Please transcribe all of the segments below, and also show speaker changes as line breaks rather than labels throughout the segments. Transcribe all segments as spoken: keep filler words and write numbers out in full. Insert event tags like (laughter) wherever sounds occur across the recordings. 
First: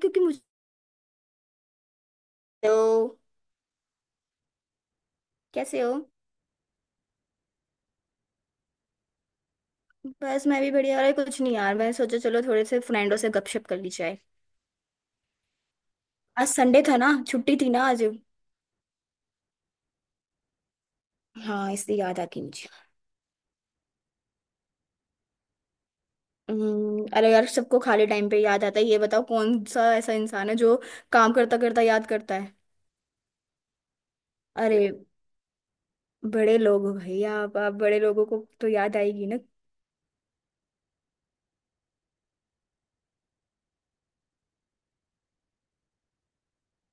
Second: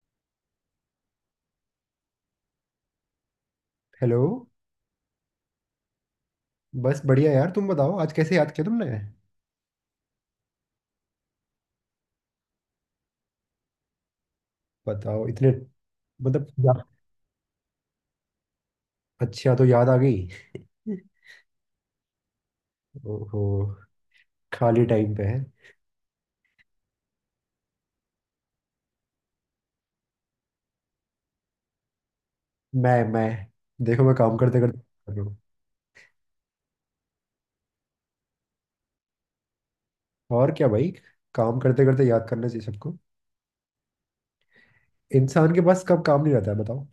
क्योंकि मुझे। Hello.
Hello.
कैसे हो?
बस बढ़िया यार, तुम बताओ, आज कैसे याद किया तुमने?
बस मैं भी बढ़िया। अरे कुछ नहीं यार, मैंने सोचा चलो थोड़े से फ्रेंडों से गपशप कर ली जाए।
बताओ इतने मतलब
आज
या।
संडे था ना, छुट्टी थी ना आज।
अच्छा, तो याद आ गई।
हाँ, इसलिए याद आ गई मुझे।
ओहो, खाली टाइम पे है।
हम्म, अरे यार, सबको खाली टाइम पे याद आता है। ये बताओ कौन सा ऐसा इंसान है जो काम करता करता याद करता है।
मैं मैं देखो, मैं काम करते करते
अरे
कर रहा हूँ।
बड़े लोग हो भाई, आप आप बड़े लोगों को तो याद आएगी ना।
और क्या भाई, काम करते करते याद करना चाहिए सबको। इंसान के पास कब काम नहीं रहता है बताओ।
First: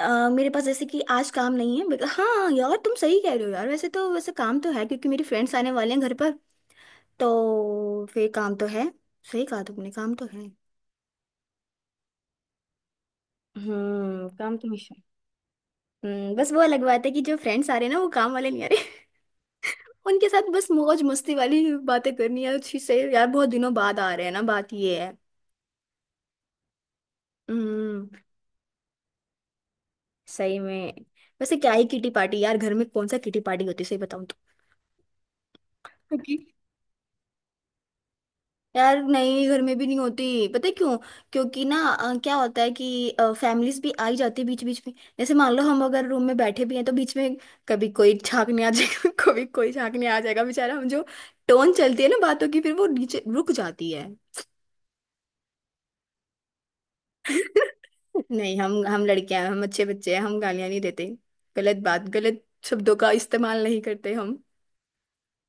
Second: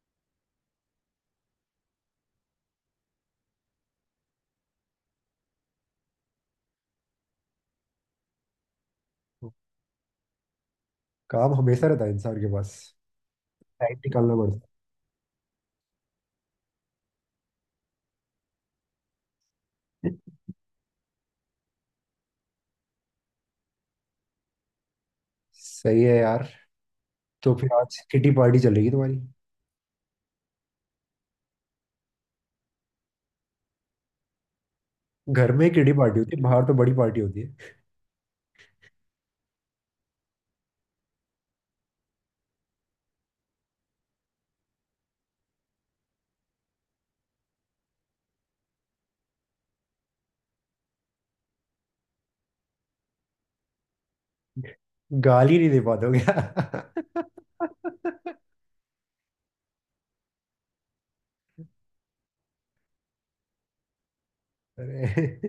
अ, मेरे पास जैसे कि आज काम नहीं है, बट हाँ यार तुम सही कह रहे हो। यार वैसे तो वैसे काम तो है, क्योंकि मेरी फ्रेंड्स आने वाले हैं घर पर। तो फिर काम तो है। सही कहा तुमने, काम तो है।
काम हमेशा रहता है इंसान के पास। टाइम
हम्म,
निकालना पड़ता
काम
है।
तो मिशन। हम्म, बस वो अलग बात है कि जो फ्रेंड्स आ रहे हैं ना वो काम वाले नहीं आ रहे। (laughs) उनके साथ बस मौज मस्ती वाली बातें करनी है अच्छी से। यार बहुत दिनों बाद आ रहे हैं ना, बात ये है।
सही है यार। तो फिर आज
हम्म,
किटी पार्टी चलेगी तुम्हारी।
सही में। वैसे क्या ही किटी पार्टी यार, घर में कौन सा किटी पार्टी होती है सही बताऊं
घर में किटी
तो।
पार्टी
(laughs)
होती है, बाहर तो बड़ी पार्टी होती है।
यार नहीं, घर में भी नहीं होती, पता है क्यों? क्योंकि ना अ, क्या होता है कि फैमिलीज भी आ ही जाती है बीच बीच में। जैसे मान लो हम अगर रूम में बैठे भी हैं तो बीच में कभी कोई झांकने आ जाएगा। (laughs) कभी कोई झांकने आ जाएगा, बेचारा हम जो टोन चलती है ना बातों की, फिर वो नीचे रुक जाती है।
गाली नहीं दे पाते हो क्या?
(laughs) नहीं, हम हम लड़कियां हैं, हम अच्छे बच्चे हैं, हम गालियां नहीं देते। गलत बात, गलत शब्दों का इस्तेमाल नहीं करते हम।
(laughs) अरे,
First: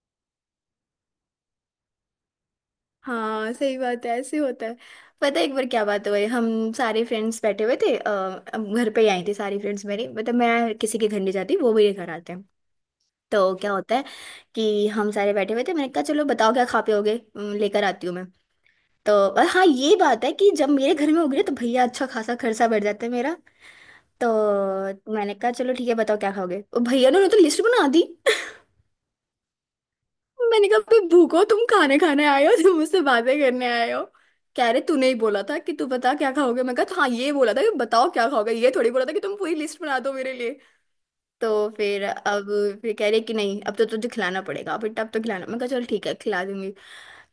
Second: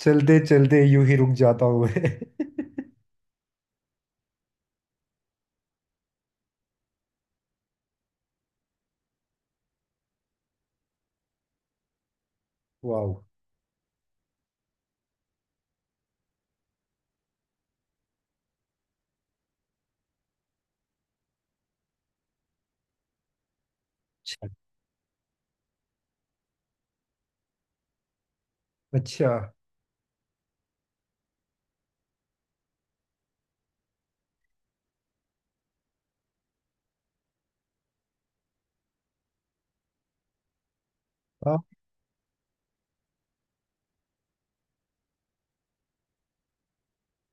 चलते चलते यूं ही रुक जाता हूँ मैं। (laughs)
हाँ, सही बात है, ऐसे होता है। पता है एक बार क्या बात हुई, हम सारे फ्रेंड्स बैठे हुए थे, अ, हम घर पे ही आई थी सारी फ्रेंड्स मेरी। मतलब मैं किसी के घर नहीं जाती, वो मेरे घर आते हैं।
वाह।
तो क्या होता है कि हम सारे बैठे हुए थे, मैंने कहा चलो बताओ क्या खा पे होगे, अम, लेकर आती हूँ मैं। तो और हाँ ये बात है कि जब मेरे घर में होगी ना तो भैया अच्छा खासा खर्चा बढ़ जाता है मेरा। तो
अच्छा।
मैंने कहा चलो ठीक है, बताओ क्या खाओगे, और भैया ने उन्होंने तो लिस्ट बना दी।
अच्छा।
मैंने कहा, भाई भूखो तुम खाने खाने आए हो, तुम मुझसे बातें करने आए हो। कह रहे तूने ही बोला था कि तू बता क्या खाओगे, मैं कहा हाँ ये बोला था कि बताओ क्या खाओगे, ये थोड़ी बोला था कि तुम पूरी लिस्ट बना दो मेरे लिए। तो
हाँ,
फिर अब फिर कह रहे कि नहीं अब तो तुझे खिलाना पड़ेगा, फिर तब तो खिलाना, मैं कहा चल ठीक है खिला दूंगी।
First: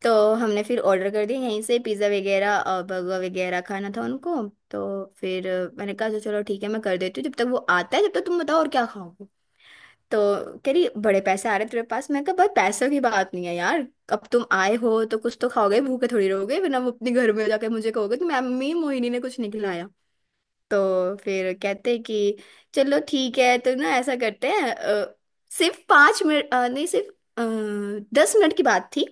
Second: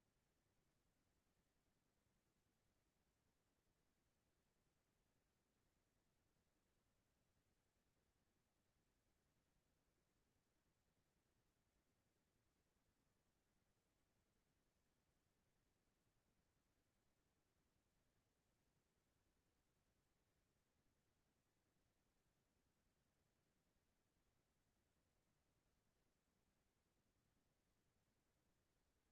तो हमने फिर ऑर्डर कर दिया यहीं से, पिज़्ज़ा वगैरह बर्गर वगैरह खाना था उनको। तो फिर अ, मैंने कहा, "अच्छा, चलो ठीक है मैं कर देती हूँ, जब तक वो आता है जब तक तुम बताओ और क्या खाओगे।" तो कह रही बड़े पैसे आ रहे हैं तेरे पास, मैं कहा भाई पैसों की बात नहीं है यार। अब तुम आए हो तो कुछ तो खाओगे, भूखे थोड़ी रहोगे, वरना वो अपने घर में जाके मुझे कहोगे कि मम्मी मोहिनी ने कुछ नहीं खिलाया। तो फिर कहते हैं कि चलो ठीक है तो ना ऐसा करते हैं, अ, सिर्फ पाँच मिनट, अ, नहीं सिर्फ आ, दस मिनट की बात थी।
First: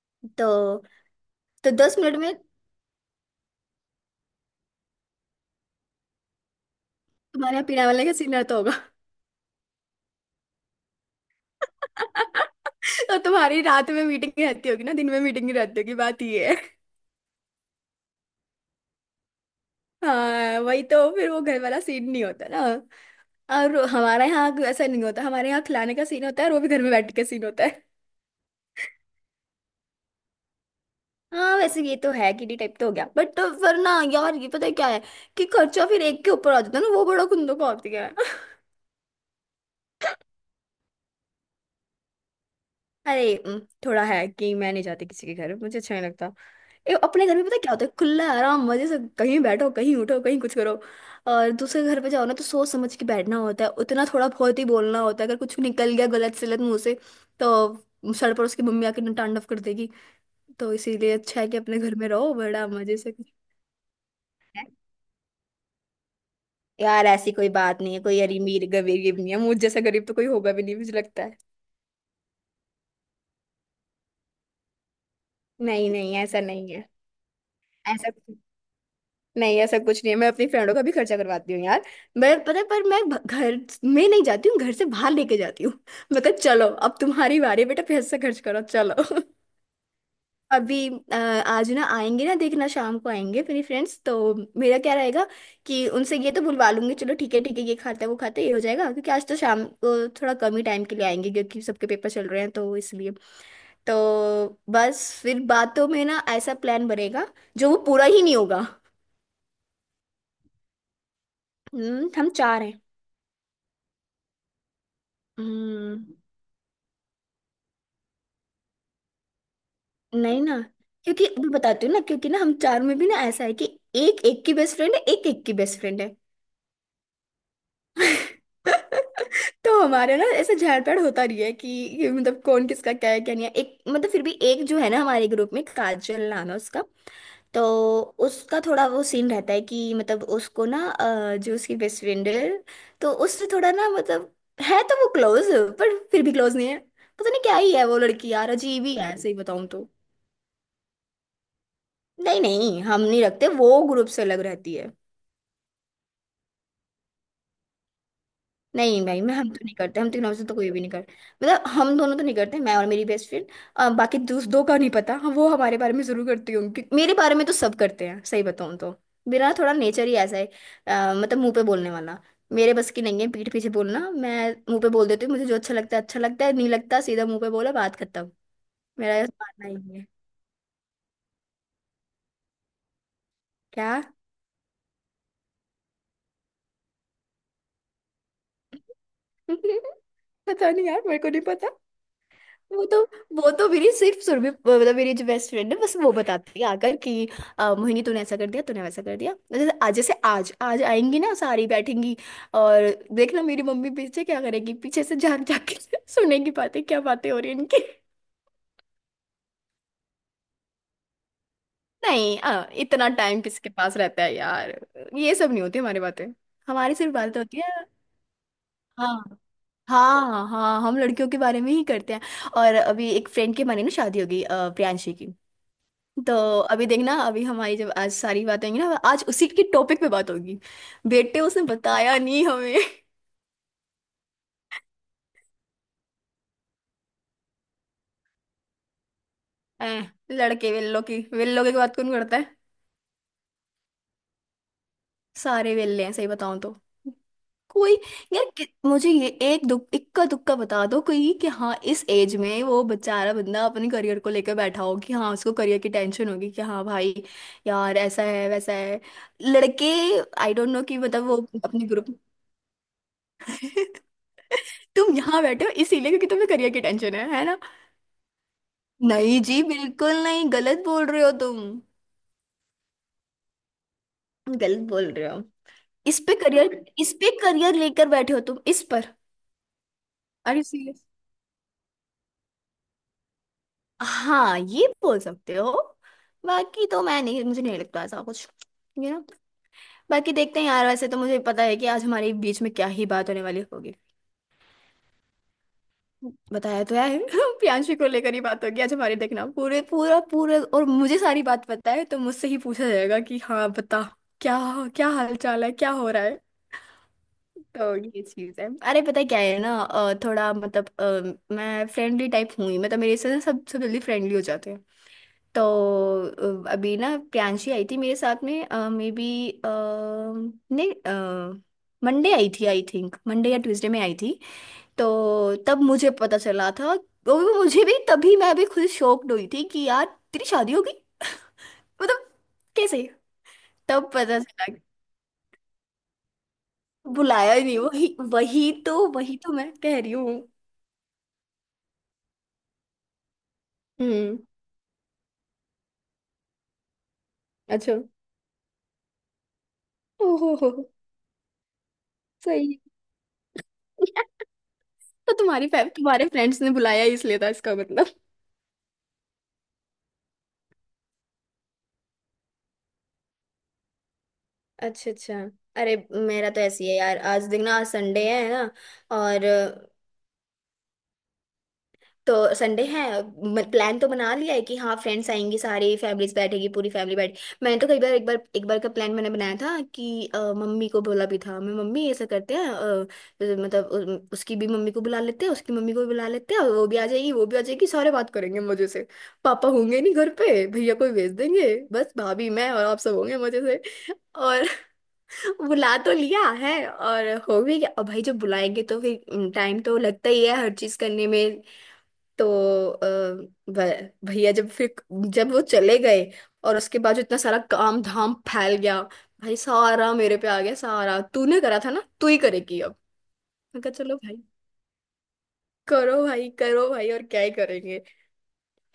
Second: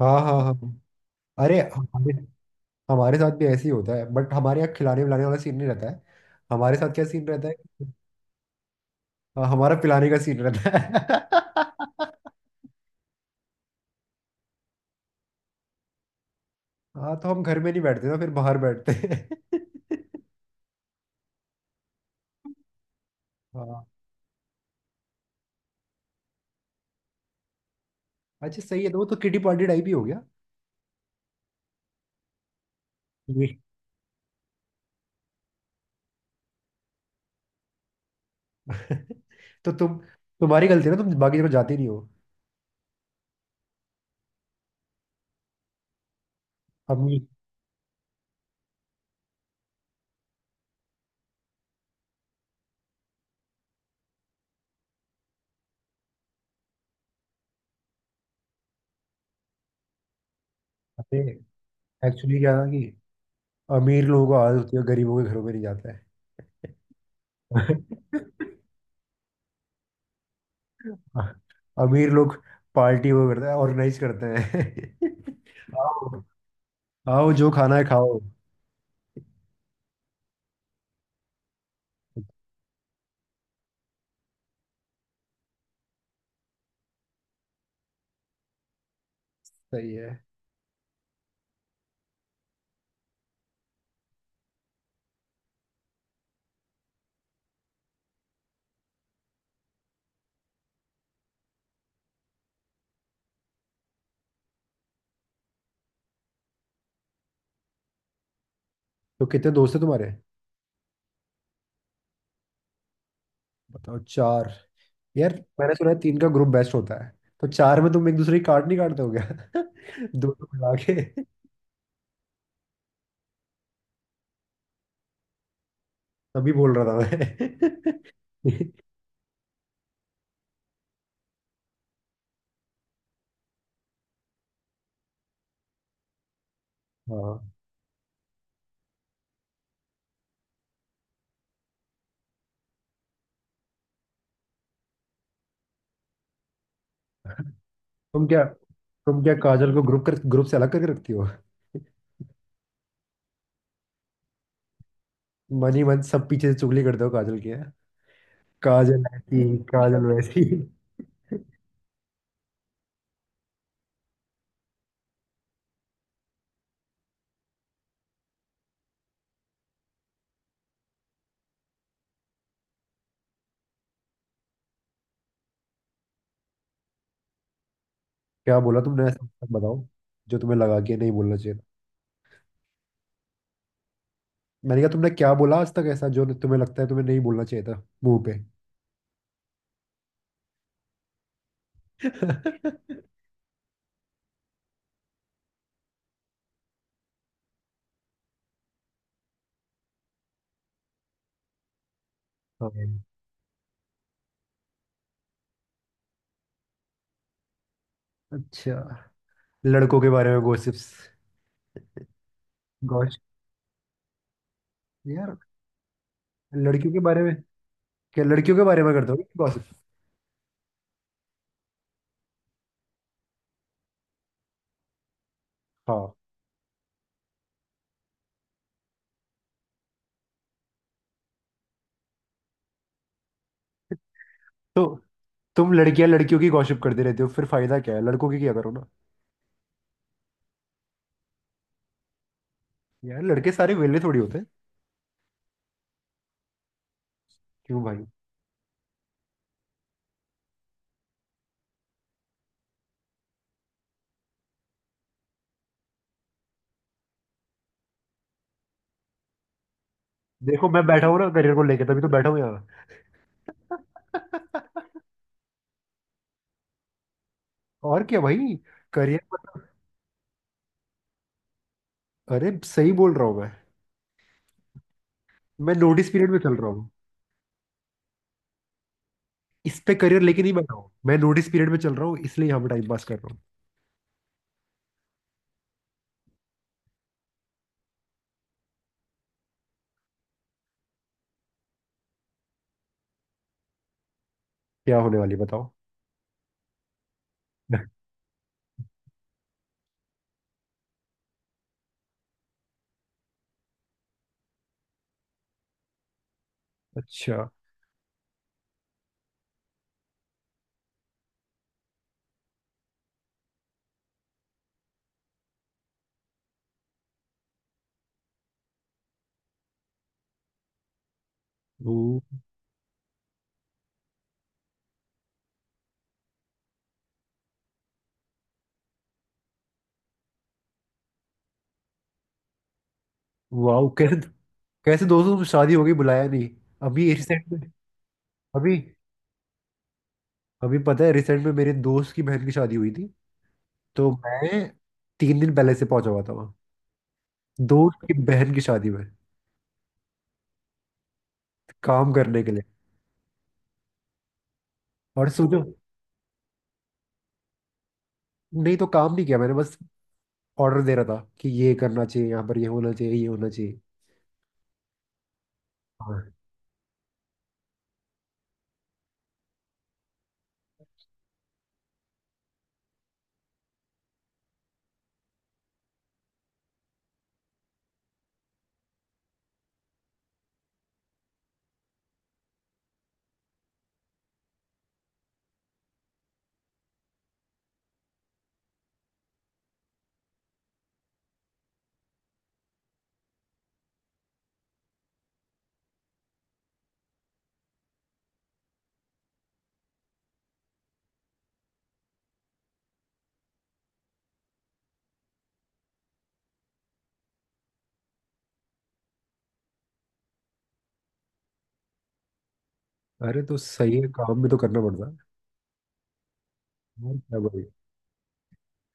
हाँ, हाँ,
तो
हाँ। अरे
तो दस
हमारे,
मिनट में।
हमारे साथ भी ऐसे ही होता है, बट हमारे यहाँ खिलाने पिलाने वाला सीन नहीं रहता है। हमारे साथ क्या सीन रहता
तुम्हारे यहाँ
है?
पीने वाले का सीन रहता होगा।
हाँ, हमारा पिलाने का सीन रहता है। (laughs)
(laughs) तो तुम्हारी रात में मीटिंग रहती होगी ना, दिन में मीटिंग नहीं रहती होगी, बात ये।
हाँ, तो हम घर में नहीं बैठते ना, फिर बाहर बैठते हैं। (laughs)
हाँ, वही तो, फिर वो घर वाला सीन नहीं होता ना। और
हाँ।
हमारे यहाँ ऐसा नहीं होता, हमारे यहाँ खिलाने का सीन होता है, और वो भी घर में बैठ के सीन होता है।
अच्छा, सही है, तो वो तो किटी पार्टी टाइप ही हो गया।
हाँ वैसे ये तो है, किडी टाइप तो हो गया बट, तो वरना यार ये पता है क्या है कि खर्चा फिर एक के ऊपर आ जाता है ना, वो बड़ा कुंदो का होती है। (laughs)
(laughs) तो तुम तुम्हारी गलती है ना, तुम बाकी जगह जाते नहीं हो।
अरे उम, थोड़ा है कि मैं नहीं जाती किसी के घर, मुझे अच्छा नहीं लगता। ए,
अमीर
अपने घर में पता है क्या होता है, खुला आराम मजे से कहीं बैठो कहीं उठो कहीं कुछ करो। और दूसरे घर पे जाओ ना तो सोच समझ के बैठना होता है, उतना थोड़ा बहुत ही बोलना होता है, अगर कुछ निकल गया गलत सलत मुंह से तो सर पर उसकी मम्मी आके तांडव कर देगी। तो इसीलिए
जाते,
अच्छा है कि अपने घर में रहो
एक्चुअली क्या है
बड़ा
ना कि
मजे से।
अमीर लोगों को आदत होती है, गरीबों के घरों में नहीं जाता है।
यार ऐसी कोई बात नहीं है, कोई अमीर गरीब नहीं है, मुझ जैसा गरीब तो कोई होगा भी नहीं मुझे लगता है।
(laughs) अमीर लोग पार्टी वो करते हैं, ऑर्गेनाइज करते हैं। (laughs)
नहीं नहीं,
आओ,
ऐसा नहीं है,
आओ, जो खाना है
ऐसा
खाओ।
नहीं ऐसा कुछ नहीं है, मैं अपनी फ्रेंडों का भी खर्चा करवाती हूँ यार। मैं पता है, पर मैं भ- घर में नहीं जाती हूँ, घर से बाहर लेके जाती हूँ। मतलब चलो अब तुम्हारी बारी है, बेटा पैसा खर्च करो चलो। (laughs)
सही है।
अभी अ, आज ना आएंगे ना देखना, शाम को आएंगे मेरी फ्रेंड्स तो। मेरा क्या रहेगा कि उनसे ये तो बुलवा लूंगी चलो ठीक है ठीक है, ये खाता है वो खाता है ये हो जाएगा, क्योंकि आज तो शाम को थोड़ा कम ही टाइम के लिए आएंगे क्योंकि सबके पेपर चल रहे हैं तो इसलिए। तो बस फिर बातों में ना ऐसा प्लान बनेगा जो वो पूरा ही नहीं होगा।
तो कितने दोस्त हैं तुम्हारे?
हम्म, हम चार हैं।
बताओ, चार। यार, मैंने सुना है
हम्म,
तीन का ग्रुप बेस्ट होता है। तो चार में तुम एक दूसरे की काट नहीं काटते हो क्या? (laughs) दो
नहीं
दो
ना।
मिला के।
क्योंकि मैं बताती हूँ ना, क्योंकि ना हम चार में भी ना ऐसा है कि एक एक की बेस्ट फ्रेंड है, एक एक की बेस्ट फ्रेंड है।
तभी बोल रहा था
(laughs)
मैं। (laughs)
तो हमारे ना ऐसे झाड़ पेड़ होता रही है कि ये मतलब कौन किसका क्या है क्या नहीं है, एक मतलब फिर भी एक जो है ना, हमारे ग्रुप में काजल नाम है उसका।
हाँ,
तो उसका थोड़ा वो सीन रहता है कि मतलब उसको ना अ, जो उसकी बेस्ट फ्रेंड है तो उससे थोड़ा ना मतलब है तो वो क्लोज, पर फिर भी क्लोज नहीं है। पता नहीं क्या ही है वो
तुम
लड़की,
क्या
यार अजीब ही है
तुम क्या
सही बताऊं
काजल को
तो।
ग्रुप कर ग्रुप से अलग करके रखती हो?
नहीं नहीं, हम नहीं रखते, वो ग्रुप से अलग रहती है।
मन ही मन सब पीछे से चुगली करते हो काजल की हैं? काजल
नहीं भाई, मैं हम
ऐसी,
तो नहीं करते,
काजल
हम तीनों
वैसी।
से तो कोई भी नहीं करते, मतलब हम दोनों तो नहीं करते मैं और मेरी बेस्ट फ्रेंड, बाकी दूस दो का नहीं पता। हाँ, वो हमारे बारे में जरूर करती होंगी क्योंकि मेरे बारे में तो सब करते हैं सही बताऊँ तो। मेरा ना थोड़ा नेचर ही ऐसा है, अ, मतलब मुंह पे बोलने वाला, मेरे बस की नहीं है पीठ पीछे बोलना, मैं मुंह पे बोल देती हूँ, मुझे जो अच्छा लगता है अच्छा लगता है, नहीं लगता सीधा मुंह पे बोला, बात खत्म।
क्या बोला तुमने
मेरा
ऐसा,
ऐसा
तक
मानना
बताओ,
ही है।
जो तुम्हें लगा कि नहीं बोलना चाहिए था।
क्या?
मैंने कहा तुमने क्या बोला आज तक ऐसा, जो तुम्हें लगता है तुम्हें नहीं बोलना चाहिए था मुंह पे।
(laughs) पता नहीं यार, मेरे को नहीं। वो तो
(laughs)
वो तो मेरी सिर्फ सुरभि, मतलब मेरी जो बेस्ट फ्रेंड है बस वो बताती है आकर कि अ, मोहिनी तूने ऐसा कर दिया तूने वैसा कर दिया, जैसे आज जैसे आज आज आएंगी ना सारी बैठेंगी,
हाँ।
और देखना मेरी मम्मी पीछे क्या करेगी, पीछे से झांक झांक के (laughs) सुनेगी बातें, क्या बातें हो रही हैं इनकी।
अच्छा, लड़कों के बारे में गॉसिप्स?
नहीं अ, इतना
गॉस
टाइम किसके पास रहता है यार, ये
यार,
सब नहीं होती हमारी बातें,
लड़कियों
हमारी
के
सिर्फ
बारे में
बातें होती है।
क्या लड़कियों के बारे में
हाँ
करते हो गॉसिप?
हाँ हाँ हाँ, हम लड़कियों के बारे में ही करते हैं। और अभी एक फ्रेंड के माने ना शादी होगी, अ, प्रियांशी की।
हाँ,
तो अभी देखना अभी हमारी जब आज सारी बातें होंगी ना आज उसी के टॉपिक पे बात होगी। बेटे उसने बताया नहीं हमें।
तो तुम लड़कियां, लड़कियों की गॉसिप करते रहते हो? फिर फायदा क्या है, लड़कों की क्या करो ना।
ऐ, लड़के वेल्लो की वेल्लो की बात कौन करता है?
यार, लड़के सारे वेले थोड़ी होते हैं।
सारे वेल्ले हैं सही बताऊं तो।
क्यों
कोई
भाई?
यार कि- मुझे ये एक दुख इक्का दुक्का बता दो कोई कि, हाँ इस एज में वो बेचारा बंदा अपने करियर को लेकर बैठा हो कि, हाँ उसको करियर की टेंशन होगी कि, हाँ भाई यार ऐसा है वैसा है। लड़के आई
देखो,
डोंट नो
मैं
कि
बैठा हूँ
मतलब
ना
वो
करियर को लेके,
अपने
तभी तो
ग्रुप।
बैठा हूँ यहाँ।
(laughs) तुम यहाँ बैठे हो इसीलिए क्योंकि तुम्हें करियर की टेंशन है है ना।
(laughs) और क्या भाई। करियर।
नहीं जी बिल्कुल नहीं, गलत बोल रहे हो तुम।
अरे सही बोल रहा हूँ मैं
गलत बोल रहे हो।
मैं नोटिस
इस
पीरियड
पे
में चल रहा
करियर
हूँ।
इस पे करियर लेकर बैठे हो तुम, इस पर।
इस पे करियर लेके नहीं
अरे
बैठा हूँ,
सीरियस,
मैं नोटिस पीरियड में चल रहा हूँ, इसलिए यहाँ पे टाइम पास कर रहा हूँ।
हाँ ये बोल सकते हो, बाकी तो मैं नहीं, मुझे नहीं लगता ऐसा कुछ। यू नो बाकी देखते हैं यार, वैसे तो मुझे पता है कि आज हमारे बीच में क्या ही बात होने वाली होगी।
क्या होने वाली है, बताओ?
बताया तो है। (laughs) प्रियांशी को
(laughs)
लेकर ही बात होगी आज हमारी देखना, पूरे पूरा पूरे और मुझे सारी बात पता है तो मुझसे ही पूछा जाएगा कि हाँ बता क्या? क्या हाल चाल है, क्या हो रहा है।
अच्छा।
तो ये चीज है, अरे पता है क्या है ना, अ, थोड़ा मतलब अ, मैं फ्रेंडली टाइप हूँ ही, मतलब मेरे से ना सब सब जल्दी फ्रेंडली हो जाते हैं। तो अ, अभी ना प्रियांशी आई थी मेरे साथ में, मे बी, नहीं
वो
मंडे आई थी, आई थिंक मंडे या ट्यूसडे में आई थी। तो तब मुझे पता चला था, और वो मुझे भी तभी, मैं भी खुद शॉक्ड हुई थी कि यार, तेरी शादी होगी? मतलब, कैसे?
वाह,
तब
कैसे?
पता चला कि
कैसे दोस्तों, तुम शादी हो गई, बुलाया नहीं? अभी रिसेंट
बुलाया
में?
ही नहीं। वही वही
अभी,
तो वही तो मैं कह रही हूँ।
अभी पता है, रिसेंट में मेरे दोस्त की बहन की शादी हुई थी। तो
हम्म।
मैं तीन दिन पहले से पहुंचा हुआ था वहाँ,
अच्छा।
दोस्त की बहन की शादी में,
ओहो हो हो,
काम करने के लिए।
सही है। (laughs)
और
तो
सोचो,
तुम्हारी फै- तुम्हारे फ्रेंड्स ने बुलाया ही इसलिए था इसका मतलब।
नहीं तो काम नहीं किया मैंने, बस ऑर्डर दे रहा था कि ये करना चाहिए, यहाँ पर ये होना चाहिए, ये होना चाहिए।
अच्छा अच्छा। अरे,
हाँ।
मेरा तो ऐसी है यार, आज देखना, आज संडे है ना। और तो संडे है। प्लान तो बना लिया है कि हाँ, फ्रेंड्स आएंगी, सारी फैमिलीज बैठेगी, पूरी फैमिली बैठ। मैंने तो कई बार एक बार एक बार का प्लान मैंने बनाया था कि अ, मम्मी को बोला भी था, मैं मम्मी ऐसा करते हैं, अ, अ, मतलब उ- उसकी भी मम्मी को बुला लेते हैं, उसकी मम्मी को भी बुला लेते हैं और वो भी आ जाएगी, वो भी आ जाएगी, सारे बात करेंगे मजे से। पापा होंगे नहीं घर पे, भैया को ही भेज देंगे, बस भाभी, मैं और आप सब होंगे मजे से। और (laughs) बुला तो लिया है और हो भी गया, और भाई जब बुलाएंगे तो फिर टाइम तो लगता ही है हर चीज करने में। तो अ, भ- भैया जब फिर, जब वो चले गए और उसके बाद जो इतना सारा काम धाम फैल गया, भाई सारा मेरे पे आ गया, सारा तूने करा था ना तू ही करेगी अब।
अरे, तो
मैं कहा
सही है,
चलो भाई,
काम भी तो करना पड़ता है।
करो भाई करो भाई,
और
और
क्या
क्या ही
भाई।
करेंगे।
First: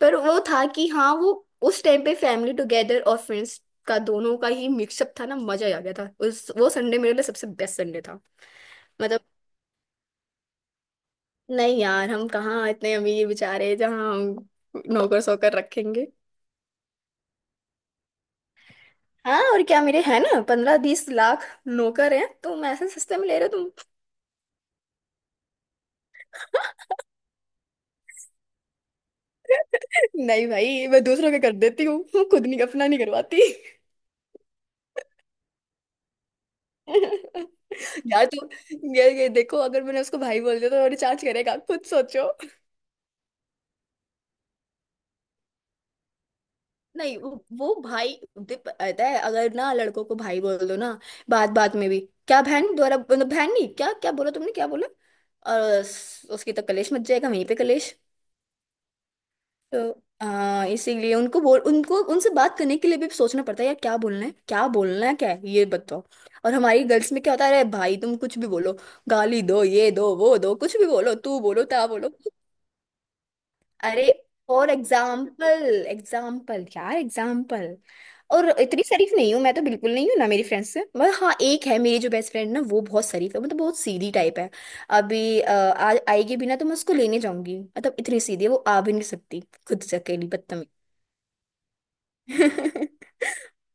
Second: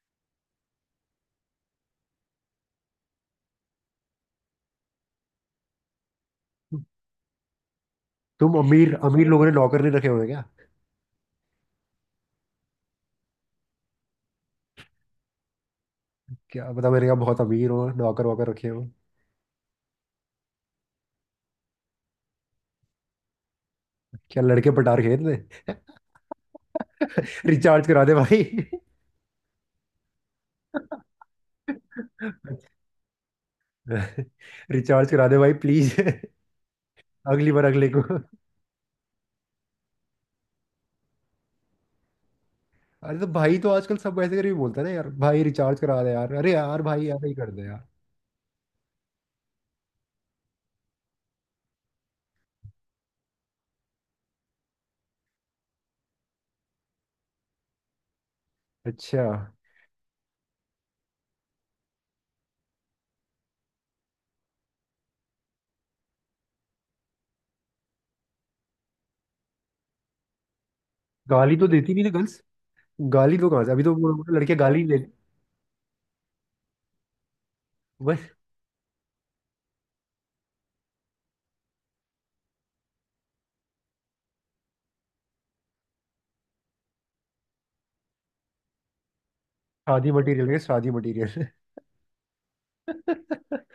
पर वो था कि हाँ वो, उस टाइम पे फैमिली टुगेदर और फ्रेंड्स का, दोनों का ही मिक्सअप था ना, मजा ही आ गया था, उस वो संडे मेरे लिए सबसे बेस्ट संडे था।
तुम अमीर,
मतलब,
अमीर लोगों ने नौकर नहीं रखे हुए हैं क्या?
नहीं यार, हम कहाँ इतने अमीर, बेचारे जहाँ हम नौकर सोकर रखेंगे।
क्या पता, मैंने कहा बहुत अमीर हो, नौकर वॉकर रखे हो।
हाँ और क्या, मेरे है ना पंद्रह बीस लाख नौकर हैं, तुम ऐसे सस्ते में ले रहे हो।
क्या लड़के पटार खेत में। (laughs) रिचार्ज करा दे भाई।
तुम (laughs) नहीं भाई, मैं दूसरों के कर देती हूँ (laughs) खुद नहीं,
(laughs)
अपना नहीं करवाती।
(laughs) रिचार्ज करा दे भाई, प्लीज। (laughs)
(laughs)
अगली बार अगले को।
यार,
(laughs)
तो ये, ये देखो, अगर मैंने उसको भाई बोल दिया तो रिचार्ज करेगा, खुद सोचो।
अरे, तो भाई तो आजकल सब ऐसे करके बोलता है ना, यार भाई रिचार्ज करा दे यार, अरे यार भाई
नहीं
यार
वो
ही कर दे
वो
यार।
भाई, दे- पता है, अगर ना लड़कों को भाई बोल दो ना, बात बात में भी, क्या बहन द्वारा, मतलब बहन नहीं, क्या, क्या बोला तुमने, क्या बोला, और उस- उसकी तो कलेश मच जाएगा वहीं पे, कलेश।
अच्छा।
तो आ, इसीलिए उनको बोल, उनको, उनसे बात करने के लिए भी सोचना पड़ता है यार, क्या बोलना है, क्या बोलना है, क्या है ये बताओ। और हमारी गर्ल्स में क्या होता है, अरे भाई तुम कुछ भी बोलो, गाली दो, ये दो वो दो, कुछ भी बोलो, तू
गाली
बोलो,
तो
ता
देती नहीं
बोलो।
ना गर्ल्स? गाली तो कहाँ से, अभी तो
अरे,
वो- वो लड़के
फॉर
गाली नहीं देते।
एग्जाम्पल, एग्जाम्पल यार, एग्जाम्पल।
बस।
और इतनी शरीफ नहीं हूँ मैं, तो बिल्कुल नहीं हूँ ना मेरी फ्रेंड्स से, मगर हाँ एक है मेरी जो बेस्ट फ्रेंड, ना वो बहुत शरीफ है, मतलब बहुत सीधी टाइप है। अभी अ, आ, आएगी भी ना तो मैं उसको लेने जाऊंगी, मतलब इतनी सीधी है वो आ भी नहीं सकती खुद से
शादी
अकेली।
मटेरियल, शादी मटेरियल।
(laughs)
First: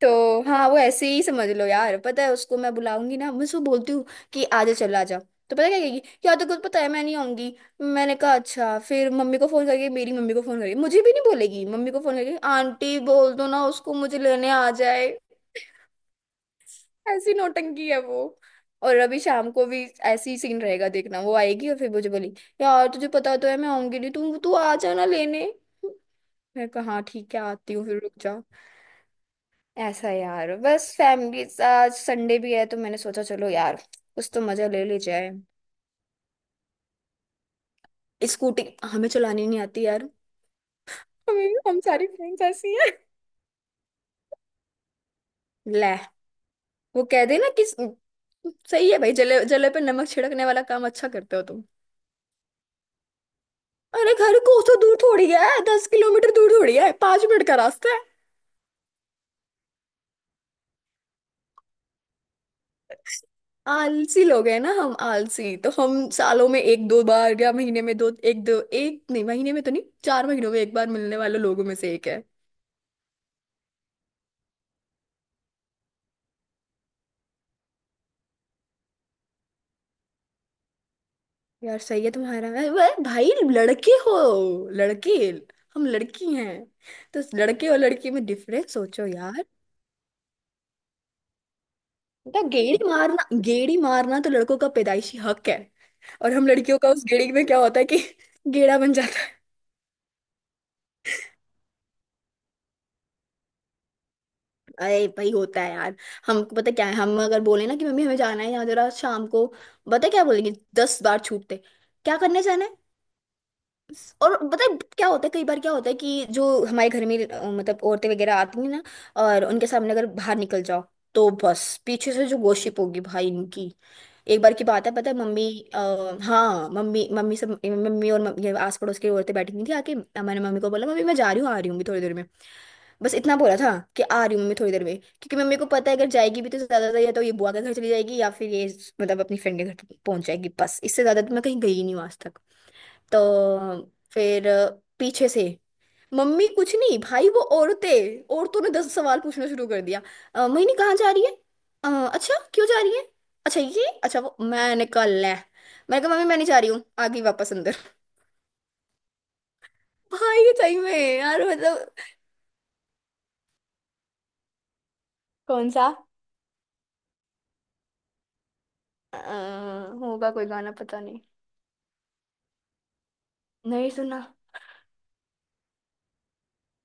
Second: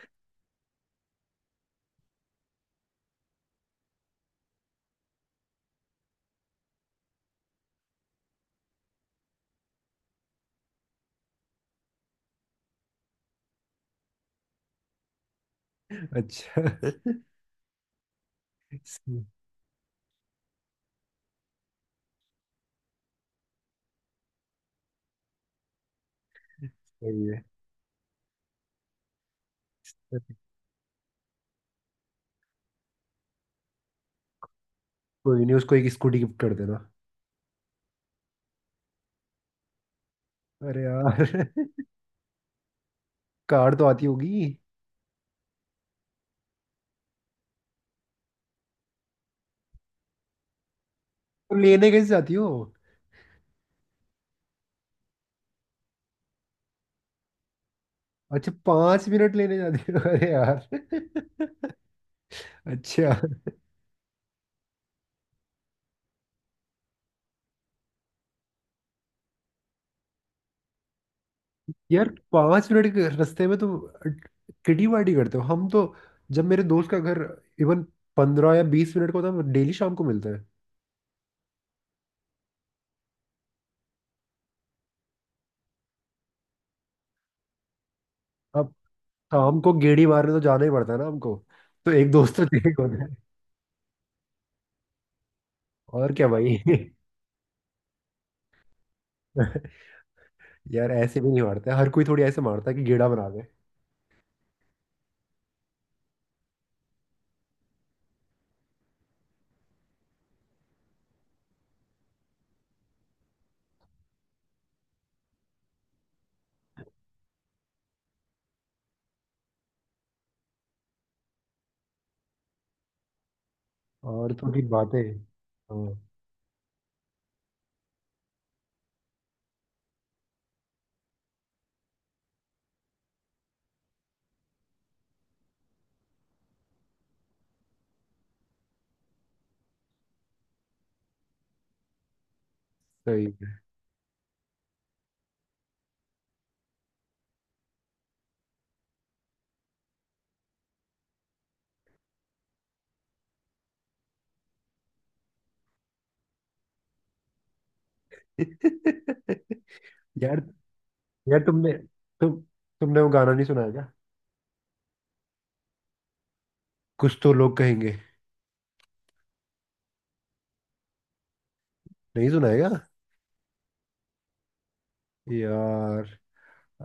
तो हाँ वो ऐसे ही समझ लो यार, पता है उसको मैं बुलाऊंगी ना, मैं उसको बोलती हूँ कि आ जा, चल आ जा, तो पता है क्या कहेगी, यार तो कुछ, पता है मैं नहीं आऊंगी। मैंने कहा अच्छा फिर मम्मी को फोन करके, मेरी मम्मी को फोन करके, मुझे भी नहीं बोलेगी, मम्मी को फोन करके आंटी बोल दो ना उसको, मुझे लेने आ जाए।
अच्छा।
ऐसी नौटंकी है वो। और अभी
सही
शाम को भी ऐसी सीन रहेगा देखना, वो आएगी और फिर मुझे बोली, यार तुझे पता तो है, मैं आऊंगी नहीं, तू तू आ जाना लेने। मैं कहा हाँ
सही
ठीक है,
है।
आती हूँ, फिर रुक जा। ऐसा यार, बस फैमिली, आज संडे भी है तो मैंने सोचा चलो यार, कुछ तो मजा ले ली जाए।
कोई नहीं, उसको एक स्कूटी गिफ्ट कर देना।
स्कूटी, हमें चलानी नहीं आती यार,
अरे यार।
हमें, हम
(laughs)
सारी फ्रेंड्स ऐसी हैं।
कार तो आती होगी।
ले, वो कह देना कि सही है भाई, जले जले पे नमक छिड़कने वाला काम अच्छा करते हो
तो
तुम।
लेने कैसे जाती हो?
अरे, घर कोसों दूर थोड़ी है, दस किलोमीटर दूर थोड़ी है, पांच मिनट का रास्ता है।
अच्छा, पांच मिनट लेने जाते हो? अरे यार। (laughs) अच्छा।
आलसी लोग हैं ना हम, आलसी तो हम, सालों में एक दो बार या महीने में दो एक, दो एक नहीं, महीने में तो नहीं, चार महीनों में एक बार मिलने वाले लोगों में से
यार,
एक है।
पांच मिनट के रास्ते में तो किटी पार्टी करते हो हम तो। जब मेरे दोस्त का घर इवन पंद्रह या बीस मिनट का होता है, हम डेली शाम को मिलते हैं।
यार सही है तुम्हारा, अरे वाह, भाई लड़के हो लड़के, हम लड़की हैं, तो उस लड़के और लड़की में
अब
डिफरेंस सोचो यार।
शाम को गेड़ी मारने तो जाना ही पड़ता है ना हमको, तो एक दोस्त
बेटा,
तो चाहिए
गेड़ी
होता है।
मारना, गेड़ी मारना तो लड़कों का पैदाइशी हक है।
और क्या
और हम
भाई।
लड़कियों का उस गेड़ी में क्या होता है कि (laughs) गेड़ा बन जाता है।
(laughs) यार, ऐसे भी नहीं मारते, हर कोई थोड़ी ऐसे मारता है कि गेड़ा बना दे।
अरे भाई होता है यार, हमको पता क्या है, हम अगर बोले ना कि मम्मी हमें जाना है यहाँ जरा शाम को, पता क्या बोलेंगे, दस बार छूटते, क्या करने जाना है। और पता है क्या होता है, कई बार क्या होता है कि जो हमारे घर में अ, मतलब औरतें वगैरह आती हैं ना, और उनके सामने अगर बाहर निकल जाओ तो बस पीछे से जो गॉसिप होगी भाई इनकी।
और
एक बार
थोड़ी
की बात है,
बातें।
पता है मम्मी, आ,
हाँ।
हाँ मम्मी मम्मी सब मम्मी और मम्मी, ये आस पड़ोस की औरतें बैठी हुई थी आके, अ, मैंने मम्मी को बोला मम्मी मैं जा रही हूँ, आ रही हूँ अभी थोड़ी देर में। बस इतना बोला था कि आ रही हूँ मम्मी थोड़ी देर में, क्योंकि मम्मी को पता है अगर जाएगी भी तो ज्यादा या तो ये बुआ के घर चली जाएगी या फिर ये, मतलब अपनी फ्रेंड के घर पहुंच जाएगी, बस इससे ज्यादा तो मैं कहीं गई नहीं हूँ आज तक। तो
सही
फिर अ, पीछे से मम्मी कुछ नहीं भाई वो औरतें, औरतों ने दस सवाल पूछना शुरू कर दिया। "अ, मोहिनी कहाँ जा रही है, "अ, अच्छा क्यों जा रही है, अच्छा ये अच्छा वो, मैंने कहा ले, मैंने कहा मम्मी मैं नहीं जा रही हूँ, आ गई वापस अंदर।
है।
(laughs)
(laughs)
भाई
यार।
ये सही में,
यार
यार
तुमने,
मतलब,
तुम तुमने वो गाना नहीं सुना है क्या?
कौन सा?
कुछ तो लोग कहेंगे।
अ, होगा कोई गाना, पता नहीं।
नहीं सुना है क्या?
नहीं सुना।
यार,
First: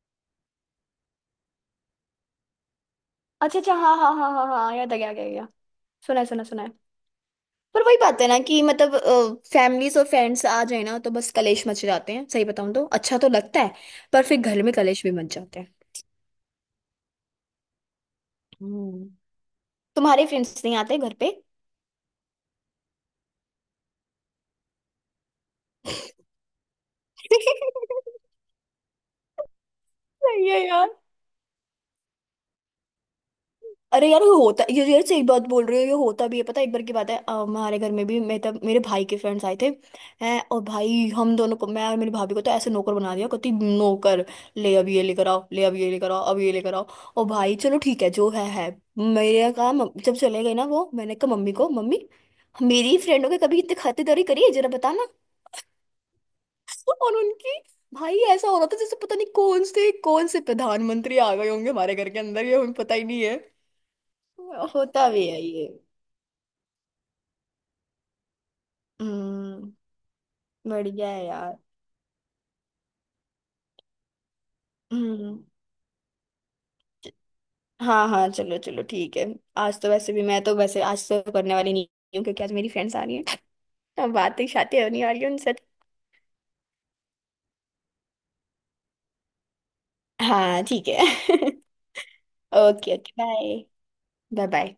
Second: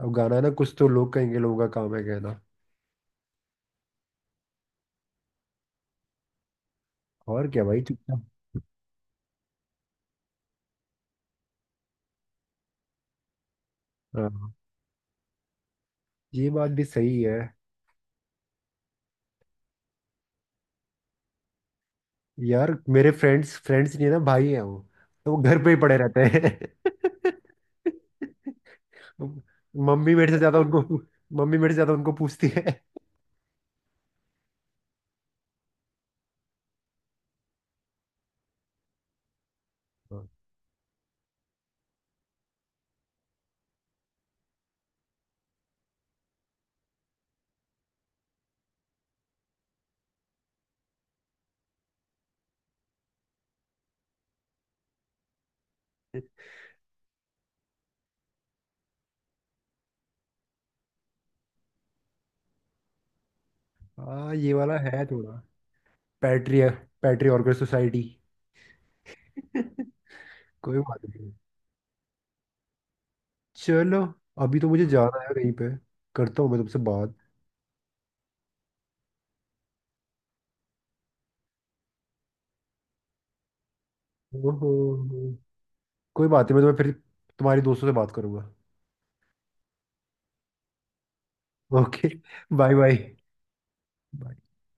अब गाना है ना, कुछ तो लोग कहेंगे, लोगों का काम है कहना।
अच्छा अच्छा, हाँ हाँ हाँ हाँ हाँ, याद आ गया, आ गया, आ गया। सुना है, सुना है, सुना है।
और क्या भाई,
पर वही बात
चुपचाप।
है ना कि मतलब फैमिलीज और फ्रेंड्स आ जाए ना तो बस कलेश मच जाते हैं, सही बताऊं तो अच्छा तो लगता है, पर फिर
हाँ,
घर में कलेश भी मच जाते हैं।
ये बात भी सही है।
हम्म। तुम्हारे फ्रेंड्स नहीं आते घर पे?
यार, मेरे फ्रेंड्स, फ्रेंड्स नहीं है ना भाई, हैं वो, तो वो घर पे ही पड़े
(laughs)
रहते हैं। (laughs) मम्मी मेरे से
सही
ज्यादा
है
उनको।
यार।
मम्मी मेरे से ज्यादा उनको पूछती है।
अरे यार होता ये, यार सही बात बोल रही हो, ये होता भी है, पता है एक बार की बात है, अ, हमारे घर में भी मेरे, तब मेरे भाई के फ्रेंड्स आए थे,
हाँ।
हैं। और भाई हम दोनों को, मैं और मेरी भाभी को तो ऐसे नौकर बना दिया, कहती नौकर, ले अब ये लेकर आओ, ले अब ये लेकर आओ, अब ये लेकर आओ। और भाई चलो ठीक है जो है है। मेरे कहा "मम- जब चले गए ना वो, मैंने कहा मम्मी को, मम्मी मेरी फ्रेंडों के कभी इतने खातिरदारी करी है जरा बताना, और उनकी, भाई ऐसा हो रहा था जैसे पता नहीं कौन से कौन से प्रधानमंत्री आ गए होंगे हमारे घर के अंदर, ये हमें पता ही नहीं है।
हाँ, ये वाला है
होता भी
थोड़ा।
है ये।
पैट्री पैट्री ऑर्गन सोसाइटी।
हम्म।
(laughs) कोई बात
बढ़िया है
नहीं।
यार।
चलो, अभी तो मुझे जाना है
हम्म।
कहीं पे। करता हूँ मैं तुमसे बात।
हाँ हाँ चलो चलो ठीक है। आज तो वैसे भी, मैं तो वैसे आज तो करने वाली नहीं हूँ क्योंकि आज मेरी फ्रेंड्स आ रही हैं। (laughs) अब बातें
ओहो,
शातें होने वाली हैं उनसे।
कोई बात नहीं, मैं तुम्हें फिर तुम्हारी दोस्तों से बात करूंगा।
हाँ ठीक है। (laughs)
Okay, bye
okay
bye.
Okay bye bye bye.